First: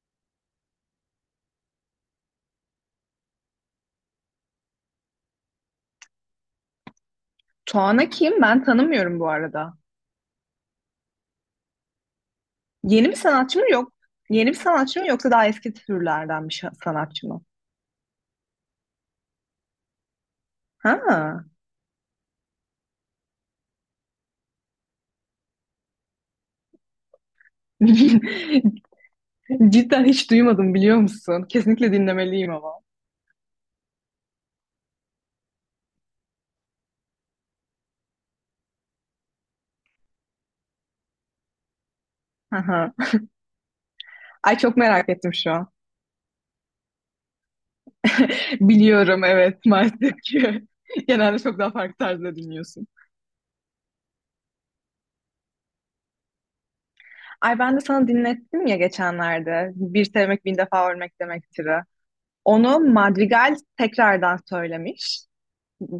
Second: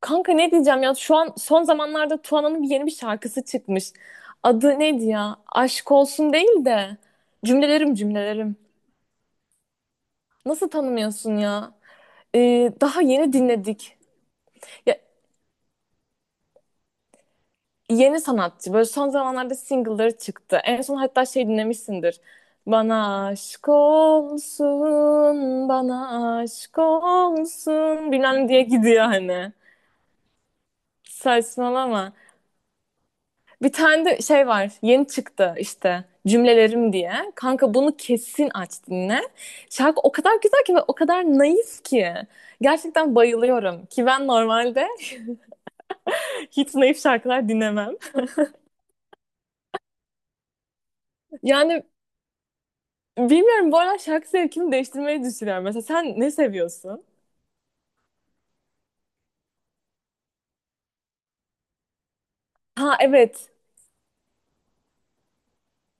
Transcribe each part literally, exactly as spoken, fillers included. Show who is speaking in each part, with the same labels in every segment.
Speaker 1: Kanka, ne diyeceğim ya? Şu an son zamanlarda Tuana'nın bir yeni bir şarkısı çıkmış. Adı neydi ya? Aşk olsun değil de cümlelerim,
Speaker 2: Tuana kim?
Speaker 1: cümlelerim.
Speaker 2: Ben tanımıyorum bu arada.
Speaker 1: Nasıl tanımıyorsun ya? Ee, daha
Speaker 2: Yeni bir
Speaker 1: yeni
Speaker 2: sanatçı mı yok?
Speaker 1: dinledik.
Speaker 2: Yeni bir
Speaker 1: Ya,
Speaker 2: sanatçı mı yoksa daha eski türlerden bir şa- sanatçı mı?
Speaker 1: yeni sanatçı, böyle son zamanlarda single'ları çıktı. En son hatta
Speaker 2: Ha.
Speaker 1: şey dinlemişsindir. Bana aşk olsun, bana aşk olsun bilmem diye gidiyor hani.
Speaker 2: Cidden hiç duymadım biliyor musun? Kesinlikle
Speaker 1: Saçmalama.
Speaker 2: dinlemeliyim ama.
Speaker 1: Bir tane de şey var. Yeni çıktı işte, cümlelerim diye. Kanka, bunu kesin aç dinle. Şarkı o kadar güzel ki ve o kadar naif ki.
Speaker 2: Aha.
Speaker 1: Gerçekten bayılıyorum. Ki ben
Speaker 2: Ay çok
Speaker 1: normalde
Speaker 2: merak ettim şu an.
Speaker 1: hiç naif şarkılar dinlemem.
Speaker 2: Biliyorum, evet, maalesef ki. Genelde çok daha
Speaker 1: Yani
Speaker 2: farklı tarzda dinliyorsun.
Speaker 1: bilmiyorum, bu arada şarkı zevkimi değiştirmeyi düşünüyorum. Mesela sen ne seviyorsun?
Speaker 2: Ay ben de sana dinlettim ya geçenlerde. Bir sevmek bin defa ölmek demektir'i. Onu
Speaker 1: Ha, evet.
Speaker 2: Madrigal tekrardan söylemiş.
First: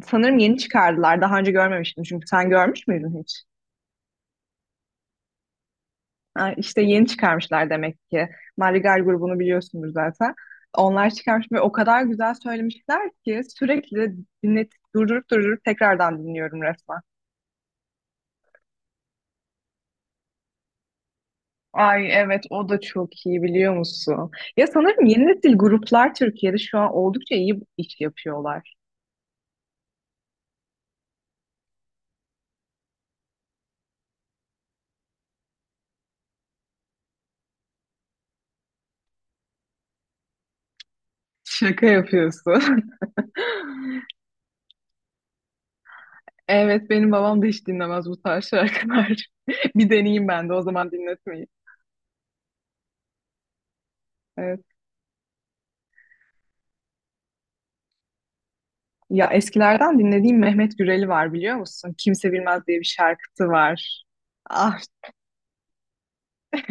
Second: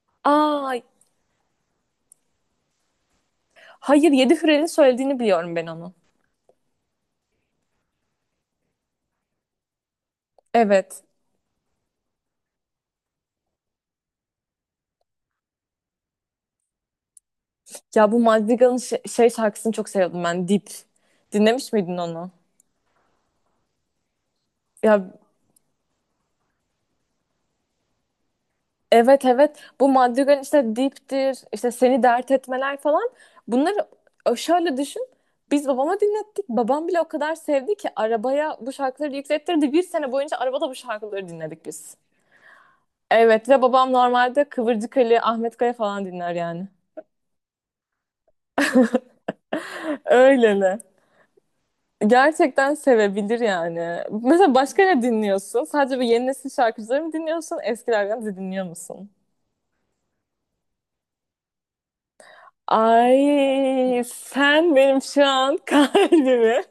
Speaker 2: Sanırım yeni
Speaker 1: Ay,
Speaker 2: çıkardılar. Daha önce görmemiştim, çünkü sen görmüş müydün hiç?
Speaker 1: hayır, Yedi Hürel'in söylediğini biliyorum ben onu.
Speaker 2: Ha, işte yeni çıkarmışlar demek ki. Madrigal grubunu biliyorsunuz zaten.
Speaker 1: Evet.
Speaker 2: Onlar çıkarmış ve o kadar güzel söylemişler ki sürekli dinlet, durdurup durdurup tekrardan dinliyorum resmen.
Speaker 1: Ya, bu Madrigal'ın ş- şey şarkısını çok seviyordum ben. Dip. Dinlemiş miydin
Speaker 2: Ay
Speaker 1: onu?
Speaker 2: evet, o da çok iyi, biliyor musun? Ya sanırım
Speaker 1: Ya,
Speaker 2: yeni nesil gruplar Türkiye'de şu an oldukça iyi iş yapıyorlar.
Speaker 1: evet evet, bu Madrigal'in işte diptir, işte seni dert etmeler falan, bunları e, şöyle düşün, biz babama dinlettik, babam bile o kadar sevdi ki arabaya bu şarkıları yüklettirdi, bir sene boyunca arabada bu şarkıları dinledik
Speaker 2: Şaka
Speaker 1: biz.
Speaker 2: yapıyorsun.
Speaker 1: Evet ve babam normalde Kıvırcık Ali, Ahmet Kaya falan dinler yani.
Speaker 2: Evet, benim babam da hiç dinlemez bu tarz şarkılar. Bir deneyeyim ben de o
Speaker 1: Öyleli.
Speaker 2: zaman dinletmeyi.
Speaker 1: Gerçekten sevebilir yani. Mesela
Speaker 2: Evet.
Speaker 1: başka ne dinliyorsun? Sadece bu yeni nesil şarkıcıları mı dinliyorsun? Eskilerden de dinliyor musun?
Speaker 2: Ya eskilerden dinlediğim Mehmet Güreli var, biliyor musun? Kimse Bilmez diye bir şarkısı
Speaker 1: Ay,
Speaker 2: var.
Speaker 1: sen
Speaker 2: Ah,
Speaker 1: benim şu an kalbimi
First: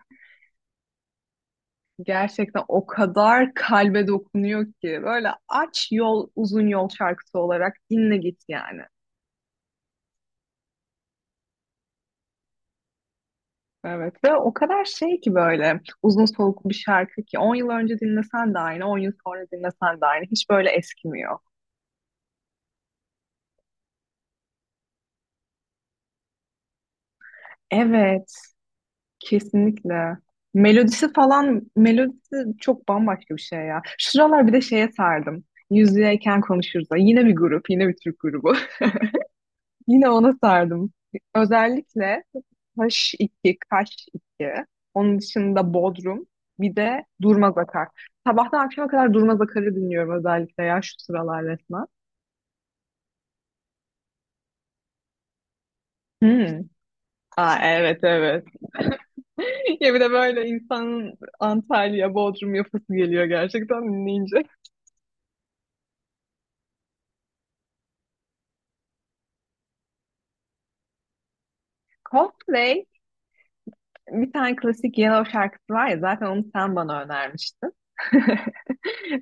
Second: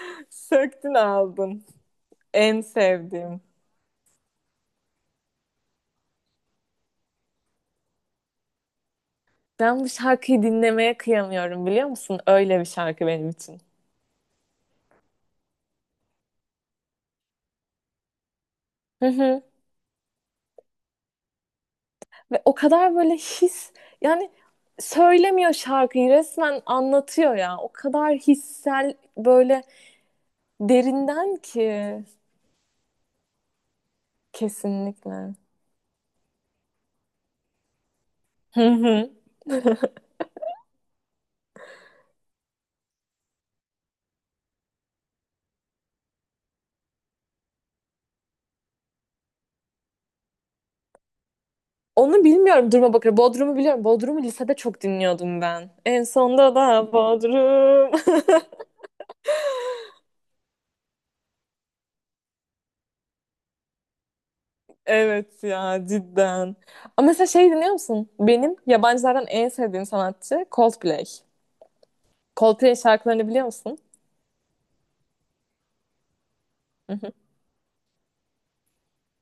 Speaker 1: söktün aldın. En
Speaker 2: gerçekten o
Speaker 1: sevdiğim.
Speaker 2: kadar kalbe dokunuyor ki. Böyle aç, yol, uzun yol şarkısı olarak dinle git yani.
Speaker 1: Ben bu şarkıyı dinlemeye kıyamıyorum, biliyor musun? Öyle bir şarkı benim için.
Speaker 2: Evet ve o kadar şey ki, böyle uzun soluklu bir şarkı ki on yıl önce dinlesen de aynı, on
Speaker 1: Hı
Speaker 2: yıl
Speaker 1: hı.
Speaker 2: sonra dinlesen de aynı, hiç böyle eskimiyor.
Speaker 1: Ve o kadar böyle his, yani söylemiyor, şarkıyı resmen anlatıyor ya. O kadar
Speaker 2: Evet.
Speaker 1: hissel, böyle
Speaker 2: Kesinlikle. Melodisi
Speaker 1: derinden
Speaker 2: falan,
Speaker 1: ki,
Speaker 2: melodisi çok bambaşka bir şey ya. Şu sıralar bir de şeye
Speaker 1: kesinlikle.
Speaker 2: sardım. Yüzlüyken konuşuruz. Yine bir grup, yine bir Türk grubu.
Speaker 1: Hı hı.
Speaker 2: Yine ona sardım. Özellikle kaş iki, kaş iki. Onun dışında Bodrum. Bir de Durmaz Akar. Sabahtan akşama kadar Durmaz Akar'ı dinliyorum özellikle ya, şu sıralar resmen.
Speaker 1: Onu bilmiyorum, duruma bakıyorum. Bodrum'u biliyorum. Bodrum'u lisede çok dinliyordum ben. En sonda
Speaker 2: Hmm.
Speaker 1: da
Speaker 2: Aa,
Speaker 1: Bodrum.
Speaker 2: evet evet. Ya bir de böyle insanın Antalya, Bodrum yapısı geliyor gerçekten dinleyince.
Speaker 1: Evet ya, cidden. Ama mesela şey dinliyor musun? Benim yabancılardan en sevdiğim sanatçı Coldplay. Coldplay
Speaker 2: Coldplay.
Speaker 1: şarkılarını biliyor musun?
Speaker 2: Bir tane klasik Yellow şarkısı var ya, zaten onu sen
Speaker 1: Hı
Speaker 2: bana
Speaker 1: hı.
Speaker 2: önermiştin.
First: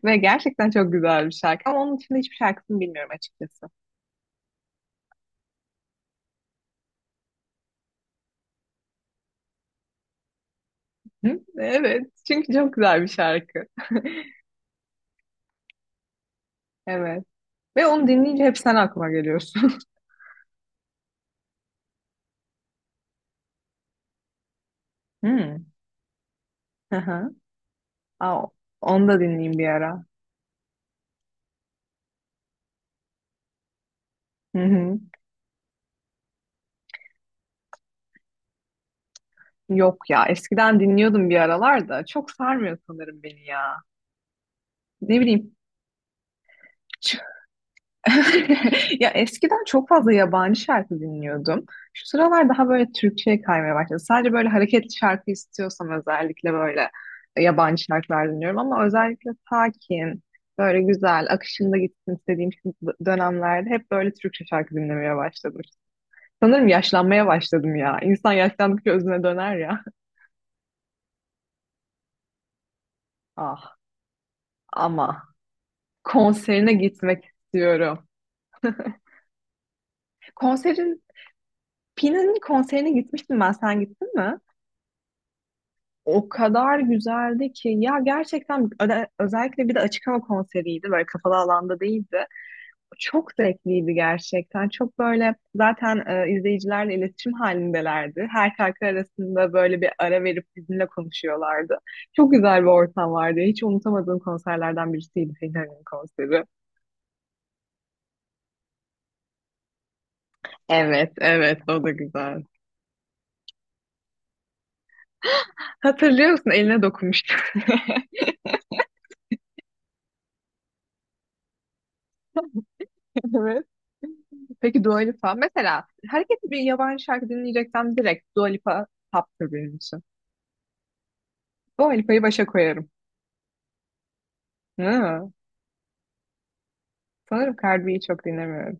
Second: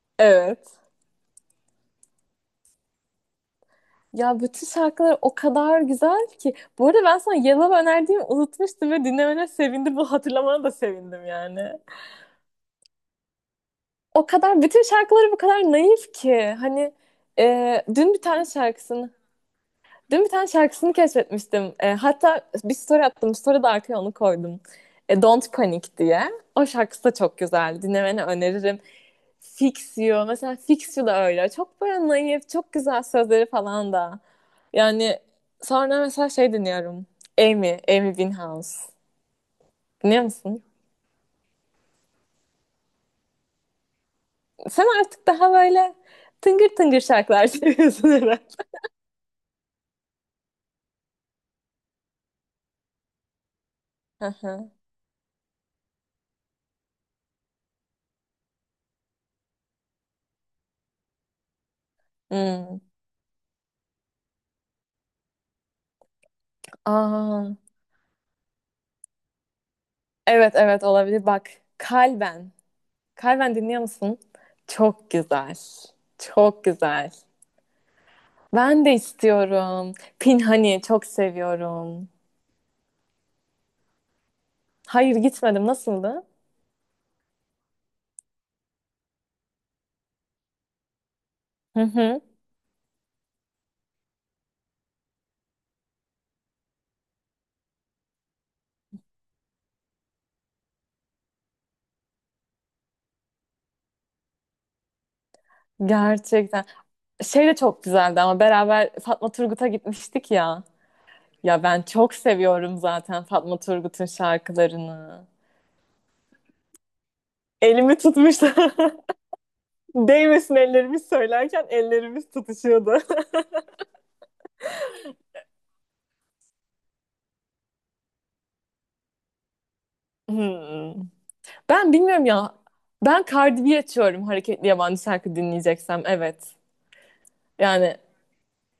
Speaker 2: Ve gerçekten
Speaker 1: Evet.
Speaker 2: çok güzel bir şarkı. Ama onun dışında hiçbir şarkısını bilmiyorum açıkçası.
Speaker 1: Ya, bütün şarkılar o kadar güzel ki. Bu arada, ben sana Yellow önerdiğimi unutmuştum ve dinlemene sevindim. Bu hatırlamana da sevindim
Speaker 2: Hı?
Speaker 1: yani.
Speaker 2: Evet. Çünkü çok güzel bir şarkı.
Speaker 1: O kadar bütün şarkıları bu kadar naif ki. Hani
Speaker 2: Evet.
Speaker 1: e,
Speaker 2: Ve onu
Speaker 1: dün bir
Speaker 2: dinleyince
Speaker 1: tane
Speaker 2: hep sen aklıma
Speaker 1: şarkısını
Speaker 2: geliyorsun.
Speaker 1: dün bir tane şarkısını keşfetmiştim. E, hatta bir story attım. Story'de arkaya onu koydum. E, Don't
Speaker 2: Hmm.
Speaker 1: Panic diye. O
Speaker 2: Hı
Speaker 1: şarkısı da
Speaker 2: hı.
Speaker 1: çok güzel. Dinlemeni
Speaker 2: Aa,
Speaker 1: öneririm.
Speaker 2: onu da dinleyeyim bir
Speaker 1: Fix
Speaker 2: ara.
Speaker 1: You. Mesela Fix You da öyle. Çok böyle naif, çok güzel sözleri falan da.
Speaker 2: Hı hı.
Speaker 1: Yani sonra mesela şey dinliyorum. Amy, Amy Winehouse.
Speaker 2: Yok
Speaker 1: Dinliyor
Speaker 2: ya.
Speaker 1: musun?
Speaker 2: Eskiden dinliyordum bir aralar da. Çok sarmıyor sanırım beni ya.
Speaker 1: Sen
Speaker 2: Ne
Speaker 1: artık daha
Speaker 2: bileyim.
Speaker 1: böyle tıngır tıngır şarkılar seviyorsun herhalde.
Speaker 2: Ya eskiden çok fazla yabancı şarkı dinliyordum. Şu sıralar daha böyle Türkçe'ye kaymaya başladı.
Speaker 1: Hı
Speaker 2: Sadece böyle
Speaker 1: hı.
Speaker 2: hareketli şarkı istiyorsam özellikle böyle yabancı şarkılar dinliyorum, ama özellikle sakin, böyle güzel, akışında gitsin istediğim
Speaker 1: Hmm.
Speaker 2: dönemlerde hep böyle Türkçe şarkı dinlemeye başladım. Sanırım yaşlanmaya
Speaker 1: Aa,
Speaker 2: başladım ya. İnsan yaşlandıkça özüne döner ya.
Speaker 1: evet evet, olabilir. Bak, Kalben. Kalben
Speaker 2: Ah,
Speaker 1: dinliyor musun? Çok
Speaker 2: ama
Speaker 1: güzel. Çok
Speaker 2: konserine
Speaker 1: güzel.
Speaker 2: gitmek istiyorum.
Speaker 1: Ben de istiyorum. Pinhani
Speaker 2: Konserin,
Speaker 1: çok seviyorum.
Speaker 2: Pin'in konserine gitmiştim ben. Sen gittin mi?
Speaker 1: Hayır, gitmedim. Nasıldı?
Speaker 2: O kadar güzeldi ki ya, gerçekten öde- özellikle bir de açık hava konseriydi, böyle kapalı alanda
Speaker 1: Hı hı.
Speaker 2: değildi. Çok zevkliydi gerçekten. Çok böyle zaten e, izleyicilerle iletişim halindelerdi. Her şarkı arasında böyle bir ara verip bizimle konuşuyorlardı. Çok güzel bir ortam vardı. Hiç unutamadığım konserlerden birisiydi Fener'in konseri.
Speaker 1: Gerçekten. Şey de çok güzeldi ama beraber Fatma Turgut'a gitmiştik ya.
Speaker 2: Evet, evet,
Speaker 1: Ya, ben
Speaker 2: o da
Speaker 1: çok
Speaker 2: güzel.
Speaker 1: seviyorum zaten Fatma Turgut'un şarkılarını.
Speaker 2: Hatırlıyor musun? Eline dokunmuştu.
Speaker 1: Elimi tutmuştu. Değmesin ellerimiz söylerken ellerimiz tutuşuyordu.
Speaker 2: Evet. Peki Dua Lipa. Mesela hareketli bir yabancı şarkı dinleyeceksem direkt Dua Lipa taptır benim için.
Speaker 1: Hmm.
Speaker 2: Dua
Speaker 1: Ben
Speaker 2: Lipa'yı
Speaker 1: bilmiyorum
Speaker 2: başa
Speaker 1: ya.
Speaker 2: koyarım.
Speaker 1: Ben Cardi B açıyorum hareketli yabancı
Speaker 2: Hı.
Speaker 1: şarkı dinleyeceksem. Evet.
Speaker 2: Sanırım Cardi
Speaker 1: Yani
Speaker 2: B'yi çok dinlemiyorum.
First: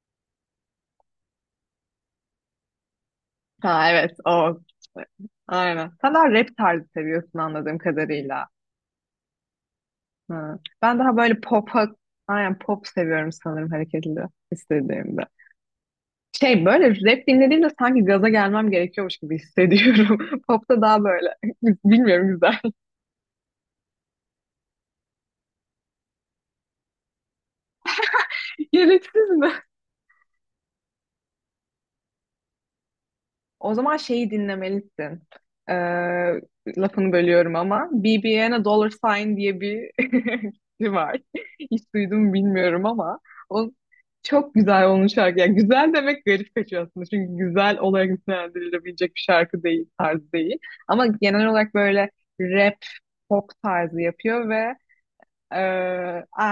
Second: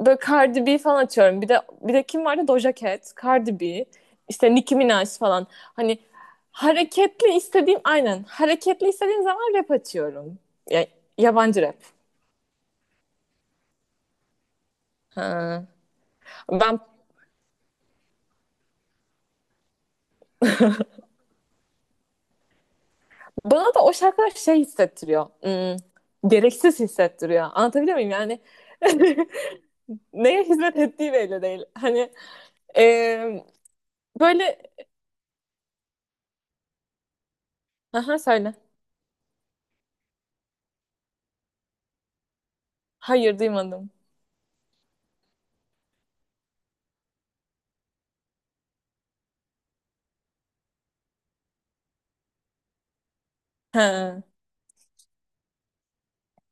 Speaker 1: böyle Cardi B falan açıyorum. Bir de bir de kim vardı? Doja Cat, Cardi B,
Speaker 2: Ha evet,
Speaker 1: işte
Speaker 2: o.
Speaker 1: Nicki Minaj falan.
Speaker 2: Aynen.
Speaker 1: Hani
Speaker 2: Sen daha rap tarzı
Speaker 1: hareketli
Speaker 2: seviyorsun anladığım
Speaker 1: istediğim aynen.
Speaker 2: kadarıyla.
Speaker 1: Hareketli istediğim zaman rap açıyorum.
Speaker 2: Hı.
Speaker 1: Ya,
Speaker 2: Ben daha böyle
Speaker 1: yabancı rap.
Speaker 2: pop'a, aynen pop seviyorum sanırım hareketli istediğimde.
Speaker 1: Ha.
Speaker 2: Şey,
Speaker 1: Ben
Speaker 2: böyle rap dinlediğimde sanki gaza gelmem gerekiyormuş gibi hissediyorum. Pop'ta daha böyle, bilmiyorum, güzel.
Speaker 1: bana da o şarkılar şey hissettiriyor. Hmm, gereksiz hissettiriyor. Anlatabiliyor muyum? Yani
Speaker 2: Gereksiz mi?
Speaker 1: neye hizmet ettiği belli değil. Hani eee,
Speaker 2: O zaman şeyi
Speaker 1: böyle
Speaker 2: dinlemelisin. Ee, Lafını bölüyorum ama.
Speaker 1: aha, söyle.
Speaker 2: B B N Dollar Sign diye bir kişi var. Hiç duydum mu bilmiyorum ama.
Speaker 1: Hayır,
Speaker 2: O
Speaker 1: duymadım.
Speaker 2: çok güzel onun şarkı. Yani güzel demek garip kaçıyor aslında. Çünkü güzel olarak nitelendirilebilecek bir şarkı değil, tarz değil. Ama genel olarak böyle rap, pop tarzı
Speaker 1: Ha,
Speaker 2: yapıyor ve e,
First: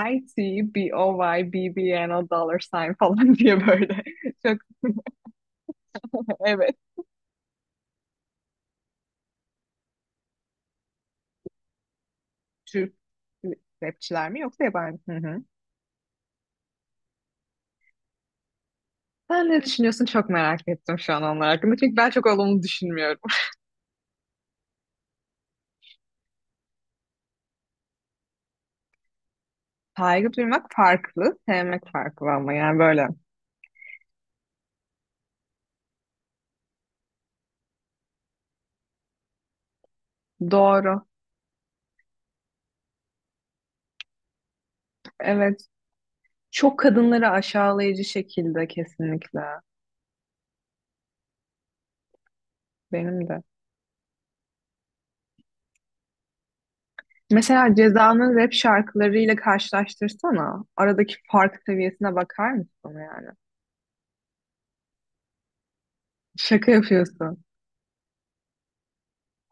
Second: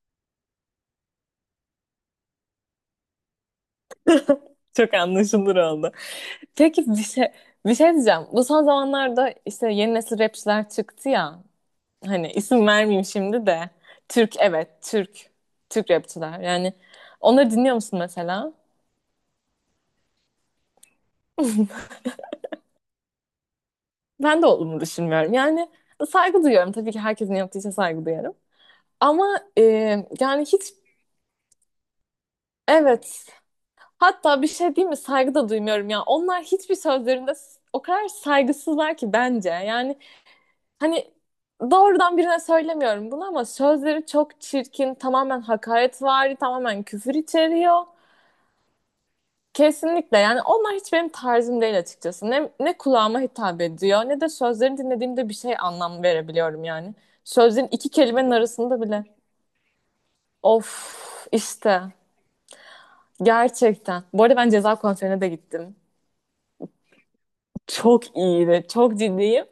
Speaker 2: I-T-B-O-Y, B O Y B B N o dollar sign falan diye böyle. Çok
Speaker 1: çok anlaşılır oldu.
Speaker 2: evet.
Speaker 1: Peki, bir şey bir şey diyeceğim. Bu son zamanlarda işte yeni nesil rapçiler çıktı ya. Hani isim
Speaker 2: Türk
Speaker 1: vermeyeyim şimdi de.
Speaker 2: rapçiler
Speaker 1: Türk,
Speaker 2: mi yoksa
Speaker 1: evet,
Speaker 2: yabancı? Hı
Speaker 1: Türk.
Speaker 2: hı.
Speaker 1: Türk rapçiler. Yani onları dinliyor musun mesela?
Speaker 2: Sen ne düşünüyorsun? Çok merak ettim şu an onlar hakkında. Çünkü ben çok olumlu düşünmüyorum.
Speaker 1: Ben de olduğumu düşünmüyorum. Yani saygı duyuyorum. Tabii ki herkesin yaptığı için saygı duyuyorum. Ama e,
Speaker 2: Saygı
Speaker 1: yani hiç,
Speaker 2: duymak farklı, sevmek farklı, ama yani böyle.
Speaker 1: evet, hatta bir şey değil mi? Saygı da duymuyorum ya. Onlar hiçbir sözlerinde s- o kadar saygısızlar ki, bence. Yani.
Speaker 2: Doğru.
Speaker 1: Hani doğrudan birine söylemiyorum bunu ama sözleri çok çirkin, tamamen
Speaker 2: Evet.
Speaker 1: hakaretvari,
Speaker 2: Çok
Speaker 1: tamamen küfür
Speaker 2: kadınları
Speaker 1: içeriyor.
Speaker 2: aşağılayıcı şekilde, kesinlikle.
Speaker 1: Kesinlikle, yani onlar hiç benim tarzım değil açıkçası. Ne, ne kulağıma
Speaker 2: Benim de.
Speaker 1: hitap ediyor ne de sözlerini dinlediğimde bir şey anlam verebiliyorum yani. Sözlerin
Speaker 2: Mesela
Speaker 1: iki kelimenin
Speaker 2: Ceza'nın rap
Speaker 1: arasında bile.
Speaker 2: şarkılarıyla karşılaştırsana. Aradaki
Speaker 1: Of,
Speaker 2: fark
Speaker 1: işte
Speaker 2: seviyesine bakar mısın yani?
Speaker 1: gerçekten. Bu arada ben Ceza konserine de gittim.
Speaker 2: Şaka yapıyorsun.
Speaker 1: Çok iyiydi, çok ciddiyim.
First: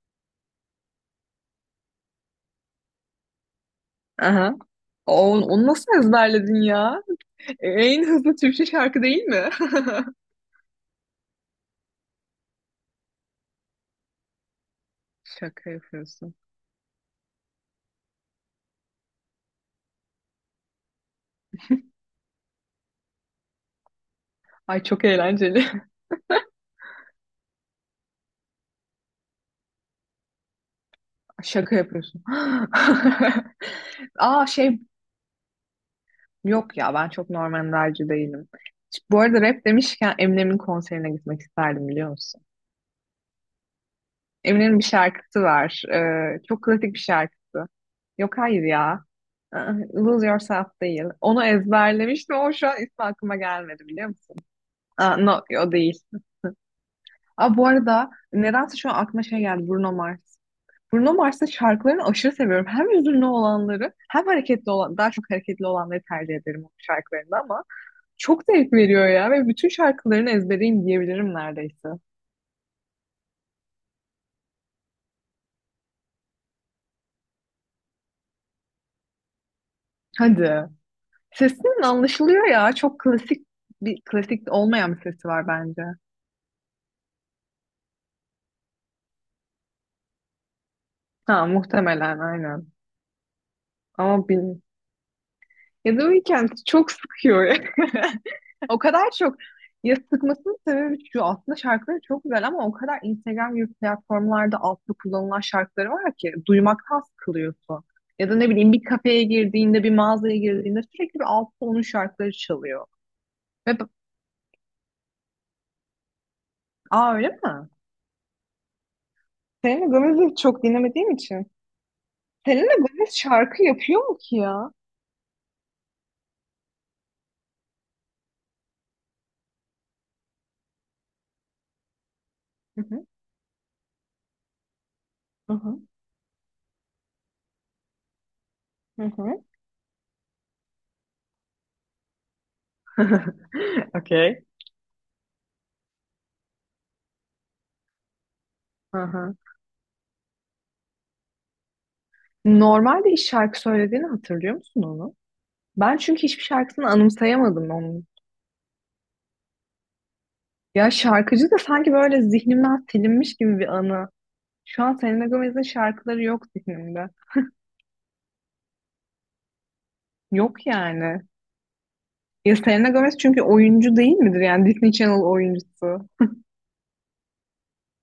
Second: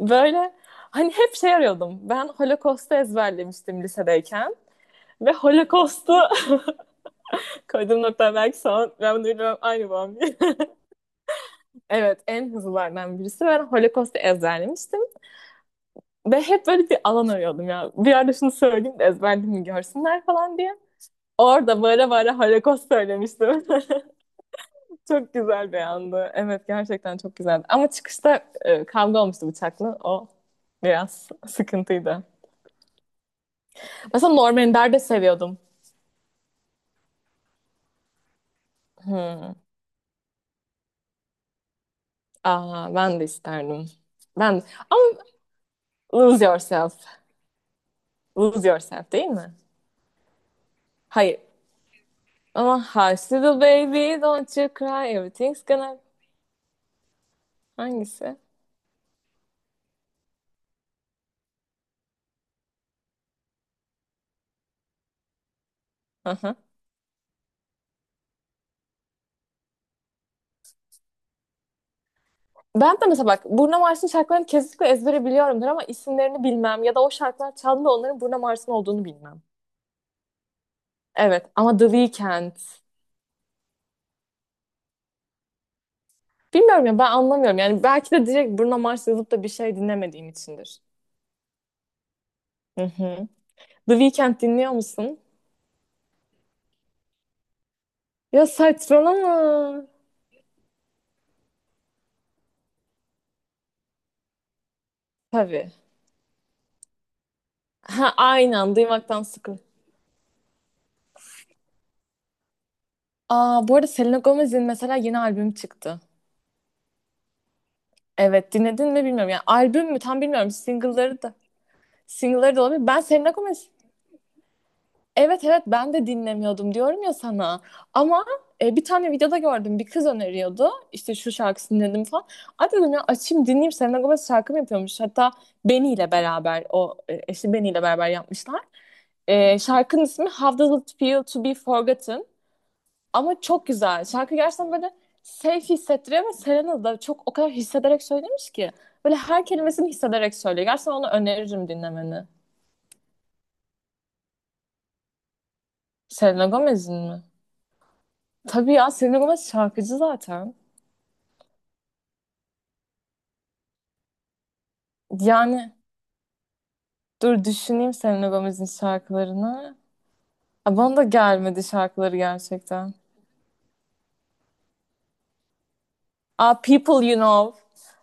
Speaker 1: Böyle hani hep şey arıyordum. Ben Holocaust'u ezberlemiştim
Speaker 2: Aha.
Speaker 1: lisedeyken.
Speaker 2: O,
Speaker 1: Ve
Speaker 2: onu nasıl
Speaker 1: Holocaust'u
Speaker 2: ezberledin ya?
Speaker 1: koyduğum
Speaker 2: En
Speaker 1: nokta
Speaker 2: hızlı
Speaker 1: belki
Speaker 2: Türkçe
Speaker 1: son.
Speaker 2: şarkı değil
Speaker 1: Ben de
Speaker 2: mi?
Speaker 1: bilmem aynı babam diye. Evet, en hızlılardan birisi. Ben Holocaust'u ezberlemiştim.
Speaker 2: Şaka yapıyorsun.
Speaker 1: Ve hep böyle bir alan arıyordum ya. Bir yerde şunu söyleyeyim de ezberlediğimi görsünler falan diye. Orada bağıra bağıra Holocaust söylemiştim.
Speaker 2: Ay çok
Speaker 1: çok
Speaker 2: eğlenceli.
Speaker 1: güzel bir andı. Evet, gerçekten çok güzeldi. Ama çıkışta e, kavga olmuştu bıçakla. O biraz
Speaker 2: Şaka yapıyorsun.
Speaker 1: sıkıntıydı. Mesela
Speaker 2: Aa
Speaker 1: Norman
Speaker 2: şey,
Speaker 1: de seviyordum.
Speaker 2: yok ya, ben çok Norman Ender'ci değilim. Bu arada
Speaker 1: Hmm.
Speaker 2: rap demişken Eminem'in konserine gitmek isterdim, biliyor musun?
Speaker 1: Aa, ben de isterdim. Ben de-
Speaker 2: Eminem'in bir
Speaker 1: ama
Speaker 2: şarkısı var. Ee,
Speaker 1: Lose
Speaker 2: çok klasik
Speaker 1: Yourself.
Speaker 2: bir şarkısı. Yok, hayır
Speaker 1: Lose
Speaker 2: ya.
Speaker 1: Yourself değil mi?
Speaker 2: Aa, Lose Yourself değil.
Speaker 1: Hayır.
Speaker 2: Onu ezberlemiştim ama şu an
Speaker 1: Ama
Speaker 2: ismi
Speaker 1: Hush
Speaker 2: aklıma
Speaker 1: Little
Speaker 2: gelmedi, biliyor
Speaker 1: Baby
Speaker 2: musun?
Speaker 1: Don't You Cry
Speaker 2: Aa, no,
Speaker 1: Everything's
Speaker 2: o
Speaker 1: Gonna...
Speaker 2: değil. Aa, bu arada
Speaker 1: Hangisi?
Speaker 2: nedense şu an aklıma şey geldi, Bruno Mars. Bruno Mars'ın şarkılarını aşırı seviyorum. Hem hüzünlü olanları hem hareketli olan, daha çok hareketli olanları tercih
Speaker 1: Aha.
Speaker 2: ederim onun şarkılarında, ama çok zevk veriyor ya, ve bütün şarkılarını ezbereyim diyebilirim neredeyse.
Speaker 1: Ben de mesela bak, Burna Mars'ın şarkılarını kesinlikle ezbere biliyorumdur ama isimlerini bilmem ya da o şarkılar çaldığında onların Burna Mars'ın olduğunu bilmem.
Speaker 2: Hadi.
Speaker 1: Evet, ama
Speaker 2: Sesinin
Speaker 1: The
Speaker 2: anlaşılıyor
Speaker 1: Weeknd.
Speaker 2: ya. Çok klasik bir, klasik olmayan bir sesi var bence.
Speaker 1: Bilmiyorum ya, ben anlamıyorum. Yani belki de direkt Bruno Mars yazıp da bir şey dinlemediğim içindir.
Speaker 2: Ha, muhtemelen aynen.
Speaker 1: Hı hı. The
Speaker 2: Ama
Speaker 1: Weeknd
Speaker 2: bin...
Speaker 1: dinliyor musun?
Speaker 2: Ya da Weeknd çok sıkıyor ya.
Speaker 1: Ya,
Speaker 2: O kadar çok,
Speaker 1: saçmalama.
Speaker 2: ya sıkmasının sebebi şu, aslında şarkıları çok güzel ama o kadar Instagram gibi platformlarda altta kullanılan
Speaker 1: Tabii.
Speaker 2: şarkıları var ki duymaktan sıkılıyorsun.
Speaker 1: Ha,
Speaker 2: Ya da ne bileyim,
Speaker 1: aynen,
Speaker 2: bir kafeye
Speaker 1: duymaktan sıkıl.
Speaker 2: girdiğinde, bir mağazaya girdiğinde sürekli bir altta onun şarkıları çalıyor.
Speaker 1: Aa, bu
Speaker 2: Ve b-
Speaker 1: arada Selena Gomez'in mesela yeni albüm çıktı.
Speaker 2: Aa, öyle mi?
Speaker 1: Evet, dinledin mi bilmiyorum. Yani
Speaker 2: Selena
Speaker 1: albüm mü, tam
Speaker 2: Gomez'i
Speaker 1: bilmiyorum.
Speaker 2: çok dinlemediğim
Speaker 1: Single'ları da.
Speaker 2: için.
Speaker 1: Single'ları da
Speaker 2: Selena
Speaker 1: olabilir. Ben
Speaker 2: Gomez
Speaker 1: Selena
Speaker 2: şarkı
Speaker 1: Gomez.
Speaker 2: yapıyor mu ki ya?
Speaker 1: Evet evet, ben de dinlemiyordum diyorum ya sana. Ama e, bir tane videoda gördüm. Bir kız öneriyordu. İşte şu şarkısını dinledim falan. Ay,
Speaker 2: Hı
Speaker 1: dedim ya,
Speaker 2: hı,
Speaker 1: açayım dinleyeyim, Selena Gomez şarkı mı yapıyormuş. Hatta
Speaker 2: hı hı,
Speaker 1: Benny ile beraber o e, eşi Benny ile beraber yapmışlar.
Speaker 2: hı hı.
Speaker 1: E, şarkının ismi How Does It Feel to Be Forgotten. Ama çok güzel. Şarkı
Speaker 2: Okay.
Speaker 1: gerçekten böyle safe hissettiriyor ve Selena da çok o kadar hissederek söylemiş ki.
Speaker 2: Hı
Speaker 1: Böyle
Speaker 2: hı.
Speaker 1: her kelimesini hissederek söylüyor. Gerçekten onu öneririm dinlemeni.
Speaker 2: Normalde hiç şarkı söylediğini hatırlıyor musun onu? Ben çünkü hiçbir
Speaker 1: Selena
Speaker 2: şarkısını
Speaker 1: Gomez'in mi?
Speaker 2: anımsayamadım onun.
Speaker 1: Tabii ya, Selena Gomez şarkıcı zaten.
Speaker 2: Ya şarkıcı da sanki böyle zihnimden silinmiş gibi bir anı. Şu an Selena Gomez'in
Speaker 1: Yani
Speaker 2: şarkıları yok zihnimde.
Speaker 1: dur, düşüneyim Selena Gomez'in şarkılarını.
Speaker 2: Yok
Speaker 1: Aa, bana da
Speaker 2: yani.
Speaker 1: gelmedi şarkıları
Speaker 2: Ya Selena
Speaker 1: gerçekten.
Speaker 2: Gomez çünkü oyuncu değil midir? Yani Disney Channel oyuncusu.
Speaker 1: Aa, People You Know.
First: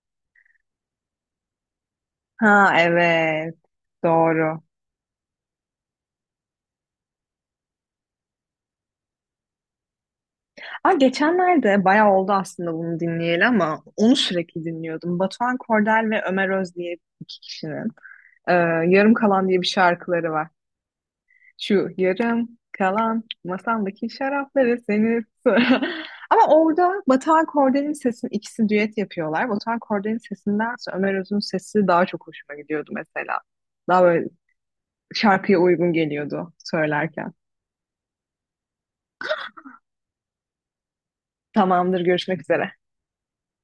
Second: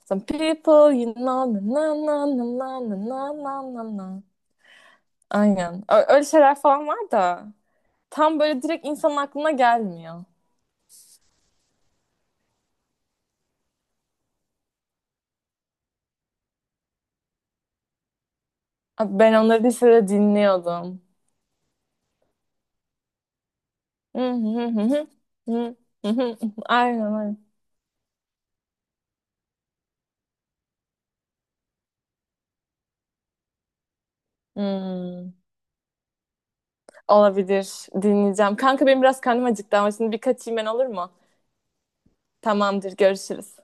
Speaker 1: Some people you know, na na na na na
Speaker 2: Ha
Speaker 1: na na
Speaker 2: evet.
Speaker 1: na na.
Speaker 2: Doğru.
Speaker 1: Aynen. Ö- Öyle şeyler falan var da tam böyle direkt insanın aklına gelmiyor.
Speaker 2: Aa, geçenlerde bayağı oldu aslında bunu dinleyeli, ama onu sürekli dinliyordum. Batuhan Kordel ve Ömer Öz diye iki kişinin. e, Yarım
Speaker 1: Abi, ben
Speaker 2: Kalan diye
Speaker 1: onları
Speaker 2: bir
Speaker 1: lisede
Speaker 2: şarkıları var.
Speaker 1: dinliyordum.
Speaker 2: Şu yarım kalan masamdaki şarapları senin sıra- Ama orada
Speaker 1: Aynen,
Speaker 2: Batuhan
Speaker 1: aynen.
Speaker 2: Korde'nin sesini ikisi düet yapıyorlar. Batuhan Korde'nin sesindense Ömer Öz'ün sesi daha çok hoşuma gidiyordu mesela. Daha böyle
Speaker 1: Hmm,
Speaker 2: şarkıya uygun geliyordu söylerken.
Speaker 1: olabilir. Dinleyeceğim. Kanka, benim biraz karnım acıktı ama şimdi bir kaçayım ben, olur mu?
Speaker 2: Tamamdır, görüşmek üzere.
Speaker 1: Tamamdır, görüşürüz.